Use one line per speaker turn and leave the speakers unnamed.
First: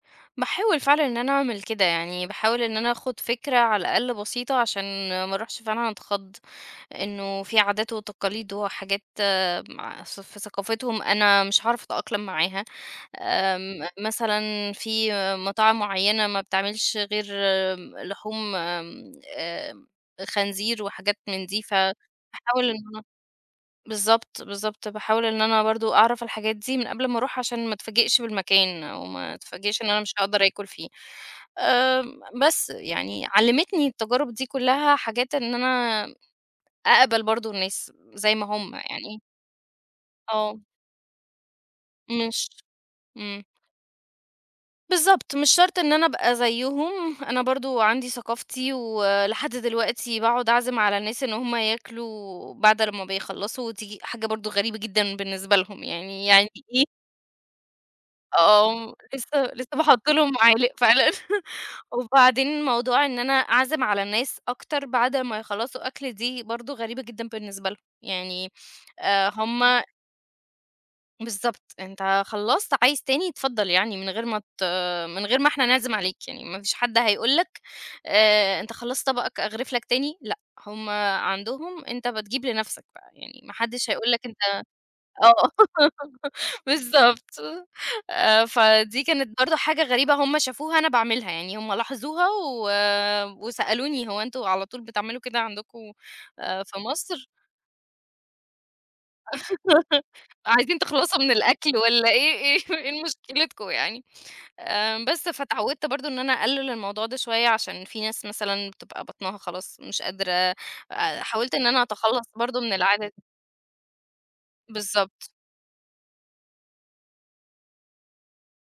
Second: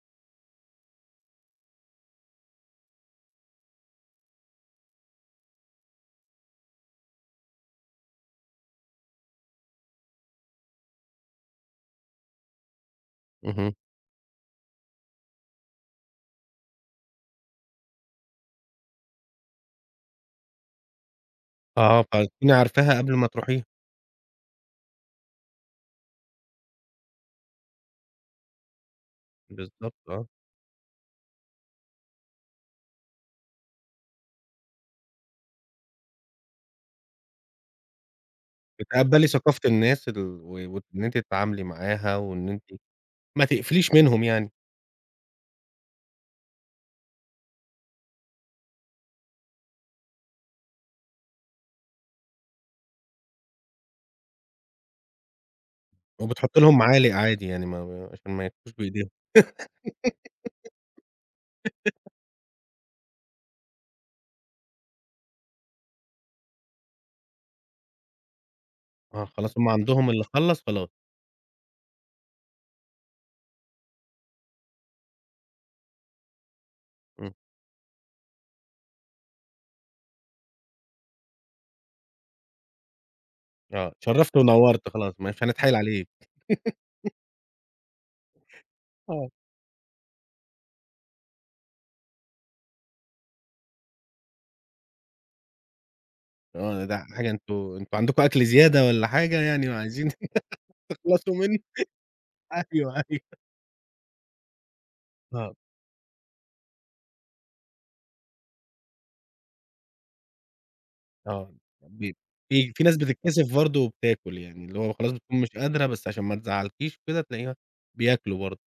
باحاول فعلًا إن أنا أعمل كده، يعني باحاول إن أنا آخد فكرة على الأقل بسيطة عشان ما أروحش فعلًا أتخض، إنّه في عادات وتقاليد وحاجات مع في ثف ثقافتهم أنا مش هاعرف أتأقلم معاها.
أهم.
آمم، مثلًا فيه مطاعم معيّنة ما بتعملش غير امم، لحوم آمم، آآآ، خنزير وحاجات من دي
آه، طيب، تكوني
فباحاول إن
عارفاها
أنا
قبل ما تروحيها؟
بالضبط، بالضبط، باحاول إن أنا برضو أعرف الحاجات دي من قبل ما أروح عشان ما أتفاجئش بالمكان أو ما أتفاجئش إن
بالضبط،
أنا مش
آه.
هأقدر أكل فيه. آآ، م بس يعني علمتني التجارب دي كلّها حاجات إن أنا أقبل برضو الناس، زي ما هم يعني.
بتقبلي ثقافة الناس ال و
آه.
وإن أنتِ تتعاملي معاها،
مش
وإن أنتِ
آمم.
ما تقفليش منهم يعني.
بالضبط، مش شرط إن أنا أبقى زيهم، أنا برضو عندي ثقافتي ولحد دلوقتي باقعد أعزم على الناس إن هم ياكلوا بعد لمّا بيخلصوا، و تييجي حاجة برضو غريبة جدًا بالنسبة لهم يعني يعني
وبتحطي لهم
إيه
معالق عادي يعني، ما ما عشان ما ياكلوش
آه،
بإيدهم.
لسّه لسّه باحط لهم معالق، فعلًا. وبعدين موضوع إن أنا أعزم على الناس أكتر بعد ما يخلصوا أكل، دي برضو غريبة جدًا بالنسبة لهم، يعني
آه،
آآ،
خلاص،
هم
هم عندهم اللي خلَّص خلاص.
بالضبط، أنت خلصت، عايز تاني اتفضل يعني من غير ما ت من غير ما إحنا نعزم عليك يعني ما فيش حد
إمم.
هيقول لك آآ، أنت خلصت طبقك أغرف لك تاني؟ لأ، هم عندهم أنت بتجيب لنفسك بقى يعني ما حدش
آه،
هيقول لك أنت
شرفت ونورت خلاص مش
آه،
هنتحايل عليك.
بالضبط. آآ، فدي
آه.
كانت برضو حاجة غريبة هم شافوها أنا باعملها، يعني هم لاحظوها و وسألوني هو إنتم على طول بتعملوا كده عندكم، آآ في
آه، ده
مصر؟
حاجة أنتم أنتم عندكم أكل زيادة والّا حاجة يعني وعايزين
عايزين تخلصوا من
تخلصوا منه.
الأكل والّا إيه إيه
أيوه،
إيه
أيوه.
مشكلتكم يعني. آآ، بس
آه.
فأتعودت برضو إن أنا أقلل الموضوع ده شويّة، عشان في ناس مثلًا بتبقى بطنها خلاص مش قادرة،
آه،
حاولت إن أنا
بيب
أتخلص برضو
في
من
في ناس
العادة دي.
بتتكسف برضو وبتاكل يعني، اللي هو خلاص
بالضبط.
بتكون مش قادرة، بس عشان ما تزعلكيش كده، تلاقيها بياكلوا برضو.